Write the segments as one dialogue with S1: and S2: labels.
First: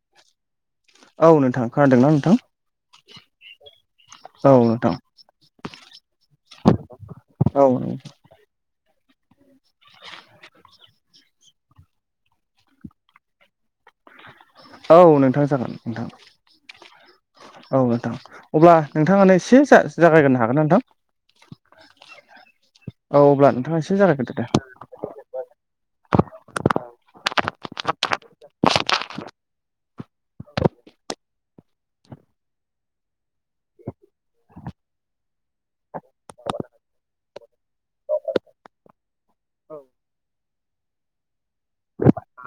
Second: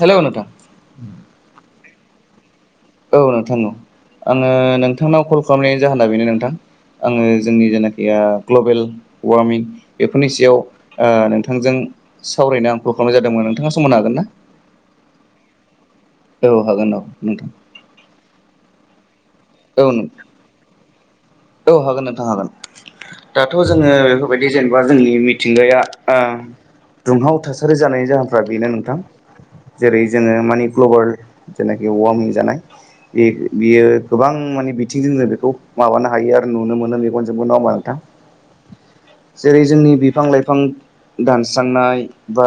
S1: Hello नोंथां
S2: खोनादों ना नोंथां?
S1: औ नोंथां औ आङो
S2: औ नोंथां
S1: नोंथांनाव कल खालामनायनि जाहोना बेनो नोंथां आङो
S2: औ
S1: जोंनि जेनाखिया ग्लबेल वार्मिं बेफोरनि सायाव ओ नोंथांजों सावरायनो आं कल खालामनाय जादोंमोन नोंथाङा समनो हागो ना?
S2: औ नोंथां जागोन
S1: हागोन ना औ हागोन औ नोंथां
S2: नोंथां औ नोंथां अब्ला नोंथाङाआनो एसे
S1: औ
S2: जागायग्रनो हागोन ना नोंथां?
S1: औ हागोन नोंथां हागोन
S2: औ अब्ला
S1: दाथ
S2: नोंथाङा
S1: जोङो
S2: एसे जागायग्रोदो दे
S1: बेफोरबायदि जेनेबा जोंनि मिथिंगाया ओ दुंहाव थासारि जानाय जाहोनफ्रा बेनो नोंथां। जेरै जोङो माने ग्लबेल जेनाखि वार्मिं जानाय बियो गोबां माने बिथिंजों जोङो बेखौ माबानो हायो आरो नुनो मोनो मेगनजोंबो नामा नोंथां जेरै जोंनि बिफां लाइफां दानस्रांनाय बा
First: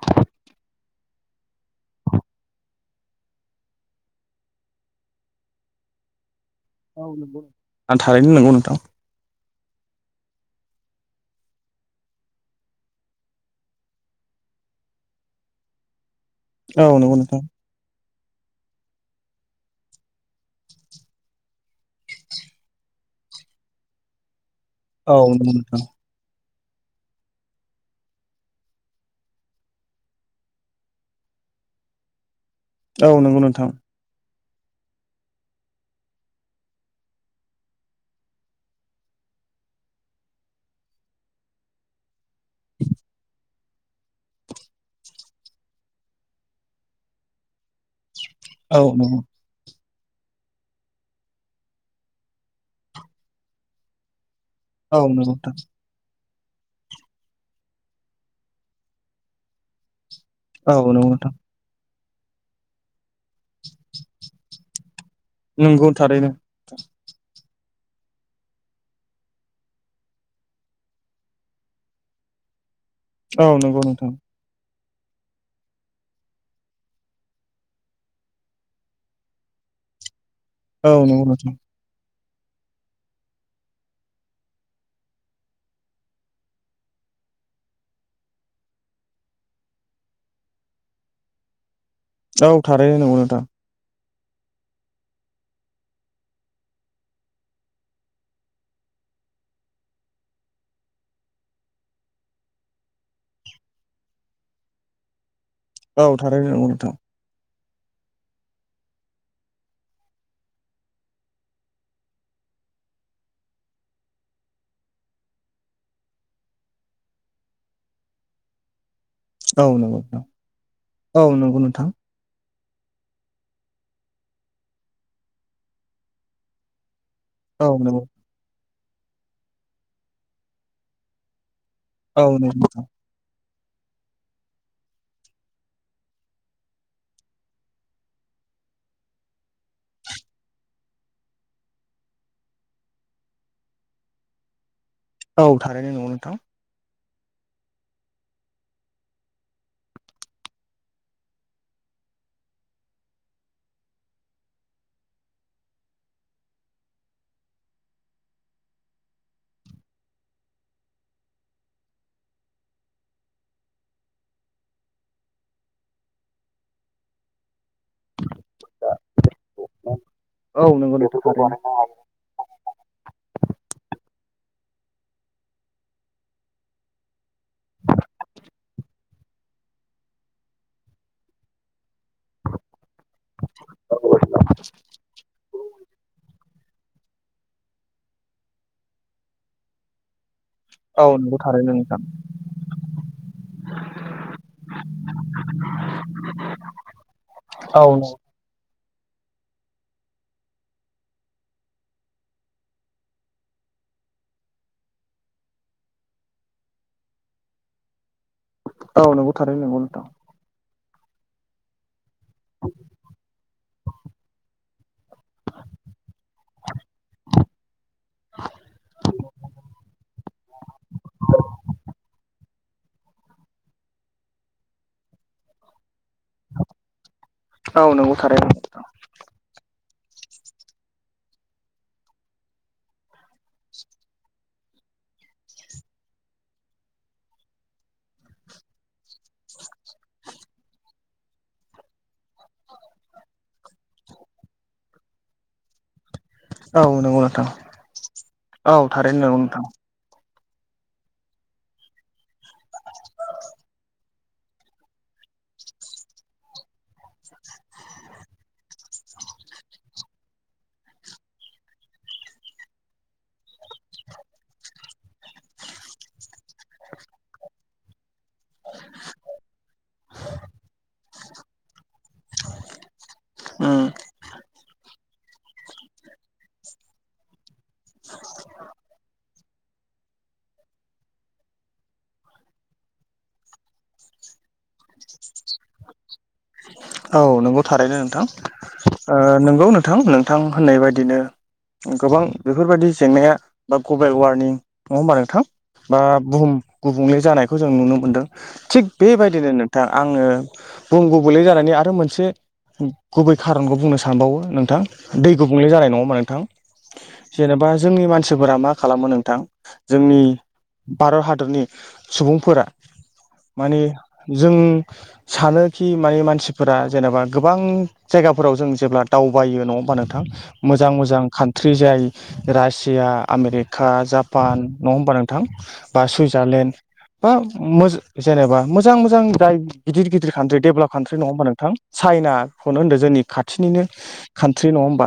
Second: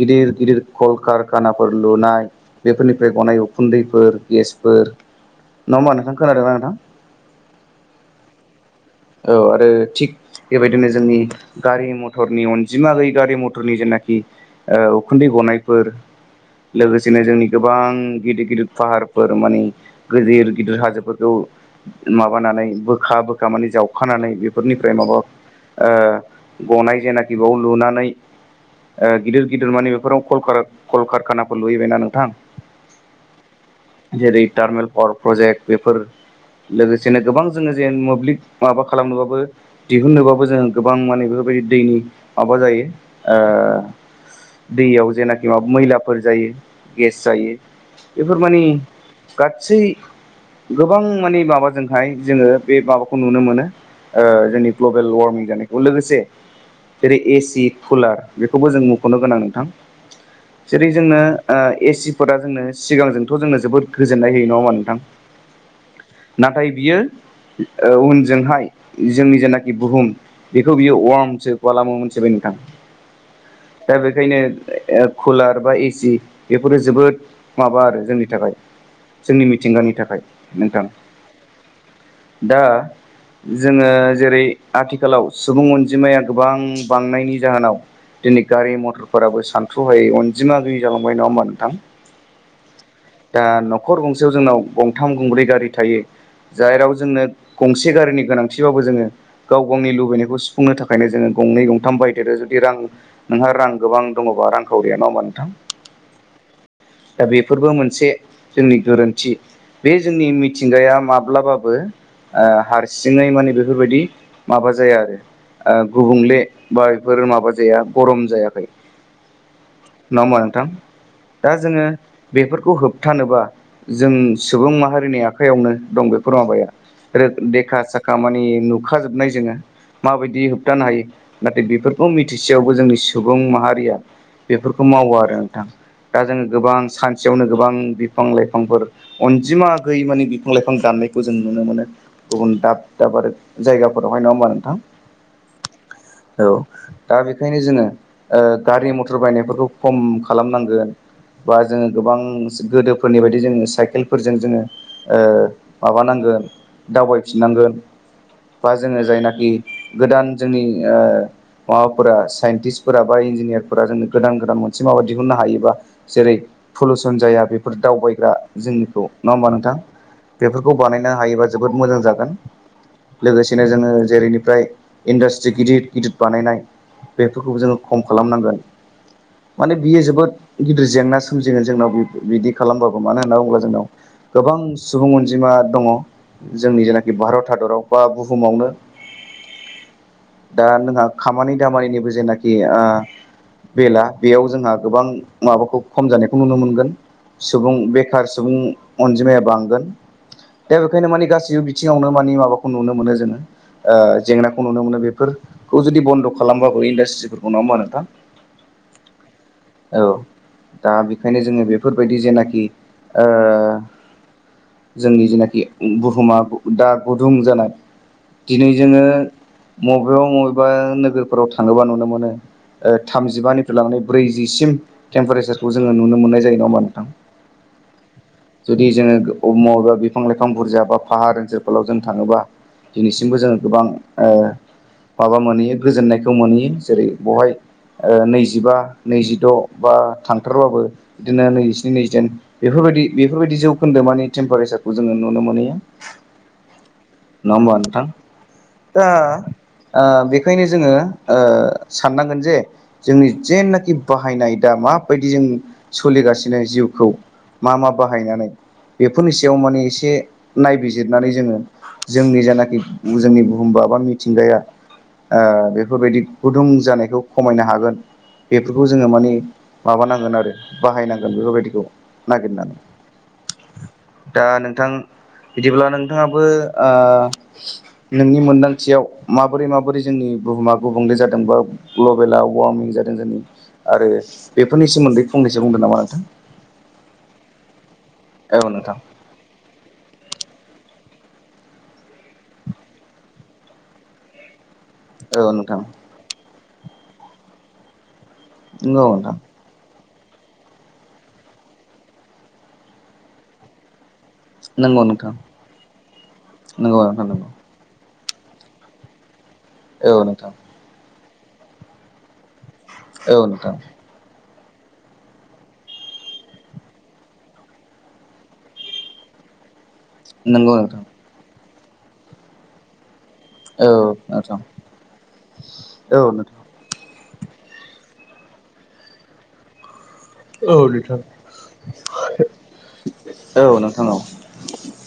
S1: गिदिर गिदिर कलकारखानाफोर लुनाय बेफोरनिफ्राय गनाय उखुन्दैफोर गेसफोर नङा होमबा नोंथां खोनादोंमोना नोंथां
S2: औ नंगौ आं थारैनो नंगौ नोंथां।
S1: औ आरो थिग बेबायदिनो जोंनि गारि मथरनि अनजिमा गैयै गारि मथरनि जेनाखि ओ उखुन्दै गनायफोर
S2: औ नंगौ
S1: लोगोसेनो
S2: नोंथां
S1: जोंनि गोबां गिदिर गिदिर फाहारफोर मानि गिदिर गिदिर हाजोफोरखौ माबानानै बोखा बोखा माने जावखानानै बेफोरनिफ्राय माबा
S2: औ
S1: ओ
S2: नंगौ नोंथां
S1: गनाय जेनाखि बेयाव लुनानै ओ गिदिर गिदिर मानि बेफोराव कल खारा-कलकारखानाफोर लुहैबायना नोंथां
S2: औ नंगौ नोंथां।
S1: जेरै टार्मेल पावार प्रजेक्ट बेफोर लोगोसेनो गोबां जोङो जे मोब्लिब माबा खालामनोबाबो दिहुननोबाबो जोङो गोबां माने बेफोरबायदि दैनि माबा जायो ओ दैयाव जेनाखि माबा मैलाफोर जायो गेस जायो बेफोर मानि
S2: औ नंगौ
S1: गासै गोबां माने माबाजोंहाय जोङो बे माबाखौ खौ नुनो मोनो ओ जोंनि
S2: औ
S1: ग्लबेल
S2: नंगौ
S1: वार्मिं
S2: नोंथां
S1: जानायखौ लोगोसे जेरै ए सि कुलार बेखौबो जों मुख'नो गोनां नोंथां
S2: औ
S1: जेरै
S2: नंगौ
S1: जोंनो
S2: नोंथां
S1: ओ ए सि फोरा जोंनो सिगांजों थ' जोंनो जोबोद गोजोन्नाय होयो नङामा नोंथां
S2: नंगौ थारैनो
S1: नाथाय बियो ओ उनजोंहाय जोंनि जेनाखि बुहुम बेखौ बियो अर्मसो खालामो मोनथिबाय नोंथां।
S2: औ नंगौ
S1: दा
S2: नोंथां
S1: बेखायनो कुलार बा एसि बेफोरो जोबोद माबा आरो जोंनि थाखाय जोंनि मिथिंगानि थाखाय नोंथां
S2: औ नंगौ नोंथां
S1: दा जोङो जेरै आथिखालाव सुबुं अनजिमाया गोबां बांनायनि जाहोनाव दिनै गारि मथरफोराबो सानथ्र' हायै अनजिमा गैयि जालांबाय नङा होमबा नोंथां
S2: औ थारैनो नंगौना नोंथां।
S1: नसेयाव जोंनाव गंथाम गंब्रै गारि थायो जेनाव जोंनो गंसे गारिनि गोनांथिबाबो जोङो गाव गावनि लुबैनायखौ सुफुंनो थाखायनो जोङो गंनै गंथाम बायदेरो जुदि रां नोंहा रां गोबां दङ'बा रांखावरिया नङा होमबा नोंथां?
S2: औ थारैनो नोंगौ नोंथां।
S1: दा बेफोरबो मोनसे जोंनि गोरोन्थि बे जोंनि मिथिंगाया माब्लाबाबो ओ हारसिङै माने बेफोर बायदि माबा जाया आरो गुबुंले बा बेफोर माबा जाया गरम जायाखै
S2: औ नंगौ
S1: नङा होममा नोंथां?
S2: औ
S1: दा
S2: नंगौ
S1: जोङो
S2: नोंथां
S1: बेफोर खौ होबथानोबा जों सुबुं माहारिनि आखाइयावनो दं बेफोर माबाया रो
S2: औ नंगौ
S1: देखा-साखा मानि नुखाजोबनाय जोङो माबायदि होबथानो हायो नाथाय बेफोरखौ
S2: औ नंगौ
S1: मिथिसेयावबो
S2: नोंथां
S1: जोंनि सुबुं माहारिया बेफोरखौ मावो आरो नोंथां दा जोङो गोबां सानसेयावनो गोबां बिफां लाइफांफोर अनजिमा गैयै माने बिफां लाइफां दानो नायखौ जों नुनो मोनो गुबुन दाब दाब आरो जायगाफोरावहाय नङा होमबा नोंथां?
S2: औ थारैनाय नगौ नोंथां
S1: औ दा बेखायनो जोङो गारि मथर बायनायफोरखौ खम खालामनांगोन बा जोङो गोबां गोदोफोरनि बायदि जोङो साइकेलफोरजों जोङो माबानांगौ दावबायफिननांगोन बा जोङो जायनाखि गोदान जोंनि ओ माबाफोरा साइन्टिस्टफोरा बा इन्जिनियारफोरा जोंनो गोदान गोदान मोनसे माबा दिहुननो हायोबा जेरै पलुसन जाया बेफोर दावबायग्रा जोंनिखौ नङा होमबा नोंथां
S2: औ
S1: बेफोरखौ
S2: नंगौ
S1: बानायनो
S2: नोंथां
S1: हायोबा जो
S2: थारैनो
S1: बोद मोजां जागोन। लोगोसेनो जोङो जेरै निफ्राय इन्डास्ट्रि गिदिर गिदिर बानायनाय बेफोरखौबो जोङो खम खालामनांगोन माने बियो जोबोद गिदिर जेंना सोमजिगोन जोंनाव बे बिदि खालामबाबो मानो होनना बुङोब्ला जोंनाव गोबां सुबुं अनजिमा दङ जोंनि जेनाखि भारत हादराव बा बुहुमावनो दा
S2: औ
S1: जोंहा
S2: नंगौ
S1: खामानि
S2: थारैनो नोंथां
S1: दामानिनिबो जेनाखि आ बेला बेयाव जोंहा गोबां माबाखौ खम जानायखौ नुनो मोनगोन सुबुं
S2: औ
S1: बेखार सुबुं अनजिमाया बांगोन दा बे ओंखायनो मानिे गासैबो बिथिङावनो माने माबाखौ नुनो मोनो जोङो ओ जेंनाखौ नुनो मोनो बेफोरखौ जुदि बन्द खालामबाबो इन्डासट्रिफोरखौ नङा होमबा नोंथां
S2: औ नंगौ थारै नंगौ
S1: औ
S2: नोंथां
S1: दा बेखायनो जोङो बेफोरबायदि जेनाखि ओ जोंनि जेनाखि बुहुमा दा गुदुं जानाय दिनै जोङो मबेयाव मबेबा नोगोरफोराव थाङोबा नुनो मोनो थामजिबानिफ्राय लांनानै ब्रैजिसि सिम टेमपारेसारखौ जोङो नुनो मोननाय जायो नङा होनबा नोंथां
S2: औ नंगौ थारैनो नोंथां
S1: जुदि जोङो माबेबा बिफां लाइफां फां बुरजा बा पाहार ओनसोलफोराव जों थाङोबा दिनैसिमबो जोङो गोबां माबा मोनहैयो गोजोननायखौ मोनहैयो जेरै बेहाय नैजिबा नैजिद बा थांथारबाबो बिदिनो नैजिस्नि नैजिदाइन बेफोर बेफोरबायदि बेफोरबायदि जौनदोनि टेम्पार जोङो नुनो मोनहयो
S2: औ नंगौ नोंथां।
S1: नङा होनबा नोंथां
S2: औ
S1: दा
S2: थारैनो नंगौ नोंथां
S1: बे बेखायनो जोङो ओ साननांगोन जे जोंनि जेनाखि बाहायनाय दा माबायदि जों सोलिगासिनो जिउखौ मा मा बाहायनानै बेफोरनि सायाव माने एसे नायबिजिरनानै जोङो जोंनि जेनााखि जोंनि बुहुमबा बबा मिथिंगाया ओ बेफोरबायदि गुदुं जानायखौ खमायनो हागोन बेफोरखौ जोङो माने माबानांगोन आरो बाहायनांगोन बेफोरबायदिखौ नागिरनानै
S2: उम
S1: थां बिदिब्ला नोंथाङाबो आं नोंनि मोन्दांथियाव माबोरै माबोरै जोंनि बुहुमा गुबुंले जादों बा ग्लबेला वारमिं जादों जोंनि आरो बेफोरनि सोमोन्दै फं नैसो बुंदो नामा नोंथां
S2: औ नोंगौ थारैनो नोंथां
S1: औ नोंथां
S2: ओ नोंगौ नों नोंथां नोंथां होननाय बायदिनो गोबां बेफोरबायदि जेंनाया बा ग्लबेल वारनिं नङा होमबा नोंथां बा बुहुम गुबुंले जानायखौ जों नुनो मोनदों थिग बेबायदिनो नोंथां आङो बुहुम गुबुंले जानाय आरो मोनसे गुबै खारनखौ बुंनो सान सांनबावो नोंथां
S1: नंगौ
S2: दै
S1: नोंथां
S2: गुबुंले जानाय नङा होनबा नोंथां
S1: नंगौ नोंथां नंगौ
S2: जेनेबा जोंनि मानसि सुबुंफोरा मा खालामो नोंथां
S1: औ
S2: जोंनि
S1: नोंथां
S2: भारत हादरनि सुबुंफोरा
S1: औ नोंथां
S2: माने जों सानोखि माने मानसि फोरा जेनेबा गोबां जायगाफोराव जों जेब्ला दावबायो नङा होनबा नोंथां
S1: नंगौ
S2: मोजां
S1: नोंथां
S2: मोजां खान थ्रिजाय रासिया आमेरिका
S1: औ
S2: जापान
S1: नोंथां
S2: नङा होमबा नोंथां बा
S1: औ नोंथां
S2: सुइजारलेण्ड बा मोजां जेनेबा मोजां मोजां दाय गिदिर गिदिर कान्ट्रि
S1: औ
S2: दडेभलप कान्ट्रि
S1: नोंथां
S2: नङा नोंथां चाइनाखौनो होनदो जोंनि
S1: औ
S2: खाथिनिनो
S1: नोंथां औ
S2: कान्ट्रि नङा होमबा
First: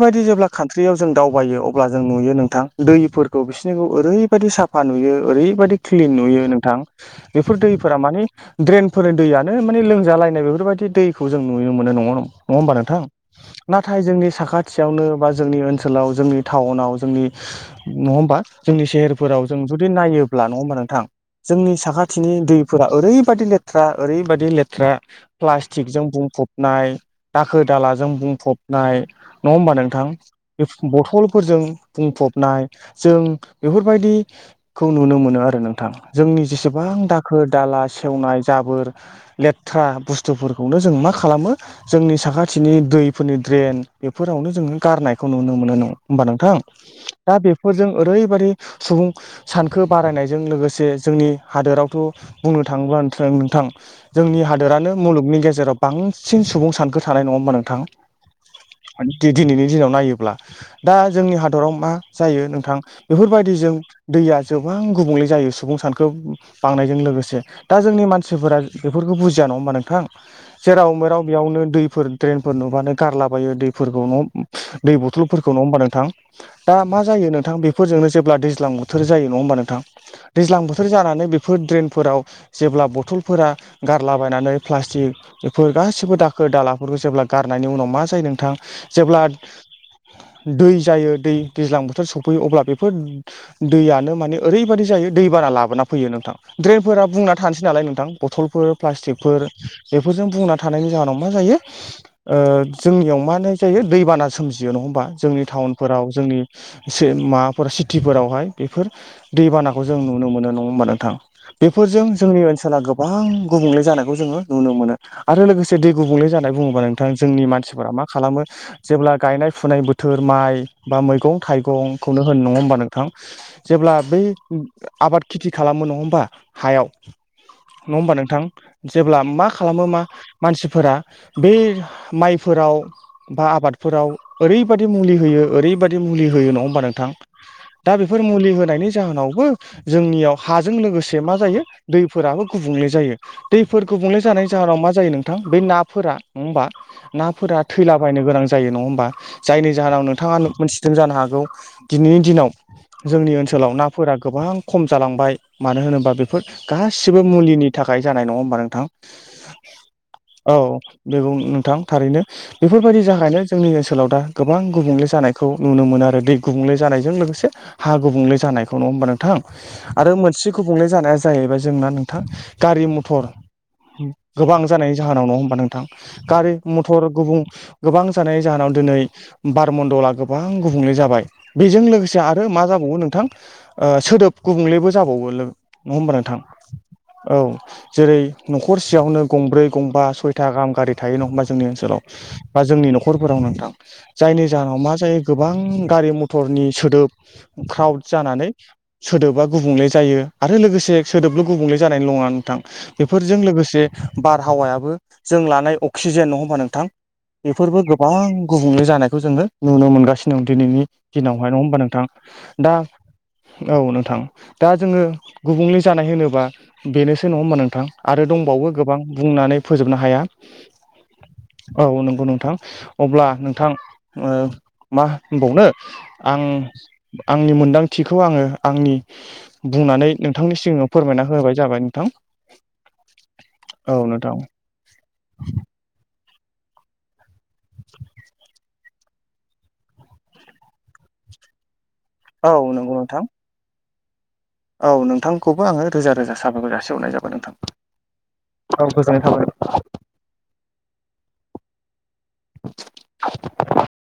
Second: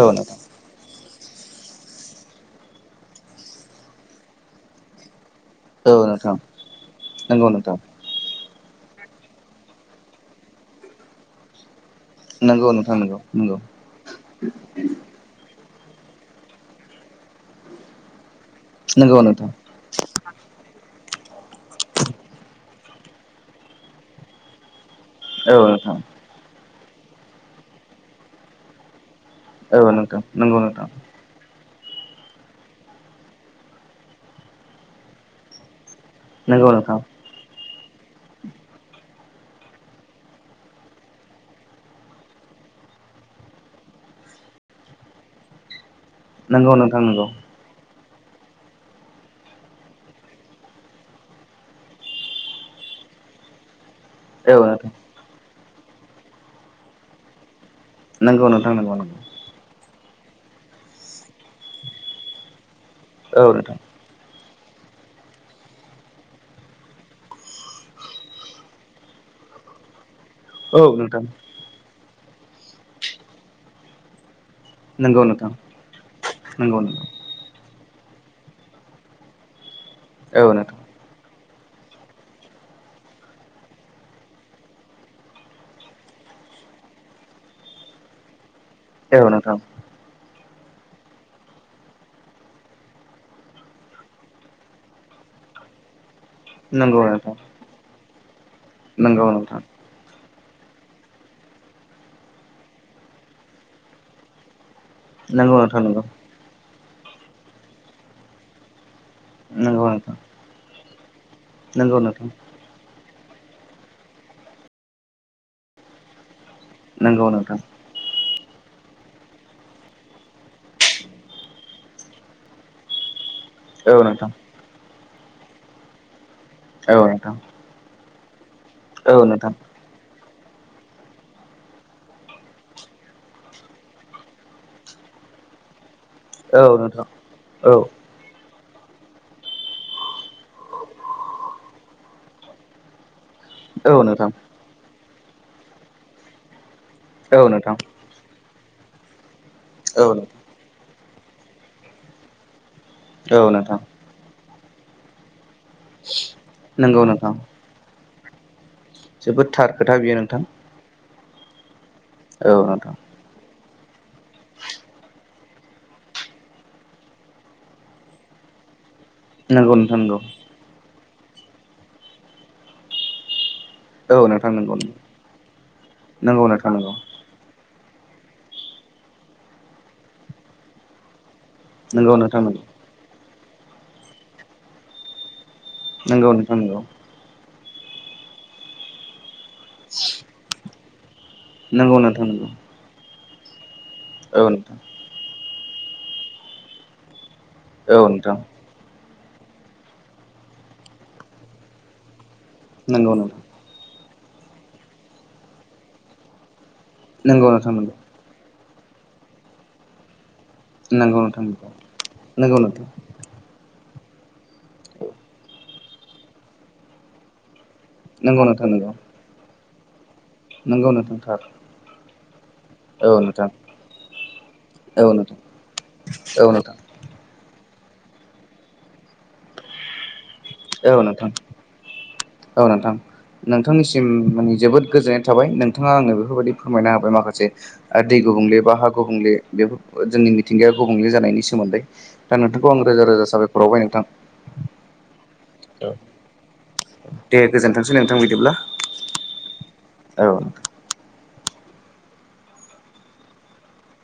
S1: औ नोंथां
S2: जेब्ला खान्ट्रियाव जों दावबायो अब्ला जों नुयो नोंथां दैफोरखौ बिसोरनिखौ ओरैबायदि साफा नुयो ओरै बायदि क्लिन नुयो नोंथां
S1: नंगौ
S2: बेफोर
S1: नोंथां
S2: दैफोरा माने द्रेनफोरनि दैयानो माने लोंजाला बेफोरबायदि दैखौ जों नुनो मोनो नङा नङा होनबा
S1: नंगौ
S2: नोंथां
S1: नंगौ नंगौ
S2: नाथाय जोंनि साखथियावनो बा जोंनि ओनसोलाव जोंनि टाउनाव जोंनि नङा होनबा जोंनि
S1: नंगौ
S2: सहेरफोराव
S1: नोंथां
S2: जों जुदि नायोब्ला नङा होमबा नोंथां जोंनि साखाथिनि दैफोरा ओरैबायदि लेथ्रा ओरैबायादि लेथ्रा
S1: औ नोंथां
S2: प्लास्टिकजों बुंफबनाय दाखोर दालाजों बुंफबनाय नङा होमबा
S1: औ
S2: नोंथां
S1: नंगौ
S2: बे
S1: नोंथां
S2: बथलफोरजों बुंफबनाय जों बेफोरबायदिखौ नुनो मोनो आरो नोंथां जोंनि
S1: नंगौ
S2: जेसेबां
S1: नोंथां
S2: दाखोर दाला सेवनाय जाबोर लेथ्रा बुस स्थुफोरखौनो जों मा खालामो जोंनि साखाथिनि दैफोरनि ड्रेन बेफोरावनो जोङो गारनायखौ खौ नुनो मोनो नों ओमबा नोंथां
S1: नंगौ नंगौ
S2: दा बेफोरजों ओरैबादि सुबुं सानखो बारायनायजों लोगोसे जोंनि हादोरावथ' बुंनो थाङोब्ला बान थ्रों नोंथां जोंनि
S1: औ नोंथां
S2: हादोरानो मुलुगनि गेजेराव बांसिन सुबुं सानखो थानाय नङा होमबा नोंथां
S1: नंगौ नोंथां
S2: दि
S1: नंगौ
S2: दिनैनि दिनाव नायो ब्ला दा जोंनि हादोराव मा जायो नोंथां
S1: नंगौ औ
S2: बेफोरबायदि जों
S1: नोंथां
S2: दैया जोबों गुबुंले जायो सुबुं सानखो बांनायजों लोगोसे दा जोंनि मानसिफोरा बेफोरखौ बुजिया नङा होमबा नों जेराव
S1: औ
S2: मेराव
S1: नोंथां
S2: बेयावनो दैफोर द्रेनफोर नुबानो गारलाबायो दैफोरखौ न' दै
S1: नंगौ नोंथां
S2: बथलफोरखौ नङा होमबा नोंथां दा
S1: नंगौ
S2: मा
S1: नोंथां
S2: जायो नोंथां बे फोरजोंनो जेब्ला दैज्लां बोथोर जायो नङा होमबा नोंथां
S1: औ
S2: दैज्लां
S1: नोंथां
S2: बोथोर जानानै बै फोर ड्रेनफोराव जेब्ला बथलफोरा गारलाबायनानै प्लास्टिक बेफोर गासिबो दाखोर दालाफोरखौ जेब्ला गारनायनि उनाव मा जायो नोंथां जेब्ला
S1: औ नोंथां
S2: दै जायो दै दैज्लां बोथोर सफैयो अब्ला बेफोर दैयानो माने ओरैबायदि जायो दै बाना लाबोना फैयो नोंथां
S1: नंगौ
S2: ड्रेनफोरा बुंना
S1: नोंथां
S2: थानोसै नालाय नोंथां बथलफोर
S1: नंगौ
S2: प्लास्टिकफोर
S1: नोंथां
S2: बेफोरजों बुंना थानायनि जाहोनाव मा जायो ओ जोंनियाव मा नो जायो दैबाना सोमजि जियो नङा होनबा जोंनि
S1: नंगौ नोंथां नंगौ
S2: टाउनफोराव जोंनि सि माबाफोर सिटिफोरावहाय बेफोर दैबानाखौ
S1: नंगौ
S2: जों
S1: नोंथां
S2: नुनो मोनो नङा होमबा नोंथां
S1: नंगौ
S2: बेफोरजों
S1: नोंथां
S2: जोंनि ओनसोला गोब बां गुबुंले जानायखौ जोङो नुनो मोनो आरो लोगोसे दै गुबुंले जानाय बुङोब्ला नोंथां जोंनि मानसिफोरा मा खालामो जेब्ला गायनाय फुनाय बोथोर माइ बा मैगं थाइगंखौनो होन नङा होमबा नोंथां जेब्ला
S1: औ
S2: बै
S1: नोंथां
S2: आबाद खेथि खालामो नङा होमबा हायाव
S1: औ नोंथां
S2: नङा होमबा नोंथां जेब्ला
S1: औ
S2: मा
S1: नोंथां
S2: खालामो मा मानसिफोरा बे माइफोराव बा आबादफोराव ओरैबायदि मुलि होयो ओरैबायदि मुलि होयो नङा होमबा नोंथां
S1: औ
S2: दा बेफोर मुलि हो नायनि जाहोनावबो जोंनियाव हाजों लोगोसे मा जायो दैफोराबो गुबुंले जायो दै
S1: औ
S2: गुबुंले
S1: नोंथां
S2: जानायनि जाहोनाव मा जायो नोंथां बै नाफोरा नङा होमबा
S1: औ नोंथां औ
S2: नाफोरा
S1: नोंथां
S2: थैलाबायायनो गोनां जा जायो नङा होमबा जायनि जाहोनाव नोंथाङा
S1: औ
S2: मोनथिदों जानो हागौ दिनैनि दिनाव जोंनि ओनसोलाव
S1: नोंथां
S2: नाफोरा गोबां खम जालांबाय मानो होनोबा बेफोर
S1: नंगौ
S2: गासिबो
S1: नोंथां
S2: मुलिनि थाखाय जानाय नङा होमबा नो थां
S1: जोबोद थार खोथा बियो नोंथां
S2: औ बे बो नोंथां थारैनो
S1: औ नोंथां
S2: बेफोरबायदि जाखायनो जोंनि ओनसोलाव दा गोबां गुबुंले जानायखौ नुनो मोनो आरो दै गुबुंले जानायजों लोगोसे हा गुबुंले जा नायखौ नङा होनबा नो थां
S1: नंगौ नोंथां
S2: आरो
S1: नंगौ
S2: मोनसे गुबुंले जानाया जाहैबाय जोंना नोंथां गारि मथर
S1: औ नोंथां
S2: गोबां
S1: नंगौ
S2: जानायनि जाहोनाव नङा होमबा नोंथां
S1: नंगौ
S2: गारि मथर गुबुं गोबां जानायनि जाहोनाव दिनै बार मन्दला गोबां गुबुंले जाबाय बेजों लोगोसे
S1: नोंथां
S2: आरो मा
S1: नंगौ
S2: जाबावो ओ नोंथां सोदोब गुबुंलेबो जाबावो नों नङा होमबा
S1: नंगौ
S2: नोंथां
S1: नंगौ
S2: औ जेरै न'खरसेयावनो गंब्रै गंबा सयथा गाहाम गारि थायो नङा होमबा जोंनि
S1: नंगौ
S2: ओनसोलाव
S1: नोंथां नंगौ नोंथां नंगौ
S2: बा जोंनि न'खरफोराव नोंथां जायनि जाहोनाव मा जायो गोबां गारि मथरनि सोदोब
S1: औ नोंथां औ
S2: क्राउड
S1: नोंथां
S2: जानानै सोदोबा गुबुंले जायो आरो लोगोसे सोदोबल' गुबुंले जानाय नङा नोंथां
S1: नंगौ
S2: बेफोरजों लोगोसे बारहावायाबो जों लानाय अक्सिजेन नङा होमबा नोंथां बेफोरबो
S1: नोंथां
S2: गोबां गुबुंले जानायखौ जोङो नुनो मोनगासि नो दिनैनि
S1: नंगौ नोंथां नंगौ
S2: दिनावहाय नङा होमबा नोंथां
S1: नंगौ
S2: दा
S1: नोंथां
S2: औ नों थां दा जोङो गुबुंले जानाय होनोब्ला बेनोसो नङा होमबा नोंथां। आरो दंबावो गोबां बुंनानै फोजोबनो हाया।
S1: नोंगौ नोंथां थार
S2: औ नंगौ नोंथां अब्ला नोंथां ओ
S1: औ
S2: माह
S1: नोंथां
S2: होनबावनो आं
S1: औ नोंथां
S2: आंनि मोनदां थिखौ आङो आंनि बुंनानै नोंथांनि सिगाङाव फोरमायना होआबाय जाबाय नोंथां।
S1: आं
S2: औ
S1: नोंथांनिसिम
S2: नोंथां
S1: माने जोबोद गोजोननाय थाबाय नोंथाङा आंनो बेफोरबायदि फोरमायना होबाय माखासे ओ दै गुबुंले बा हा गुबुंले बेफोर जोंनि मिथिंगाया गुबुंले जानायनि सोमोन्दै। दा
S2: औ
S1: नोंथांखौ आं
S2: नंगौ
S1: रोजा
S2: नोंथां
S1: रोजा‌ साबायखर आवबाय नोंथां।
S2: औ नोंथां। खौबो आङो रोजा रोजा साबायखर जासिहरनाय जाबाय
S1: दे
S2: नोंथां।
S1: गोजोनथोंसै नोंथां बिदिब्ला
S2: औव गोजोननाय थाबाय नोंथ
S1: औ
S2: [unintelligible]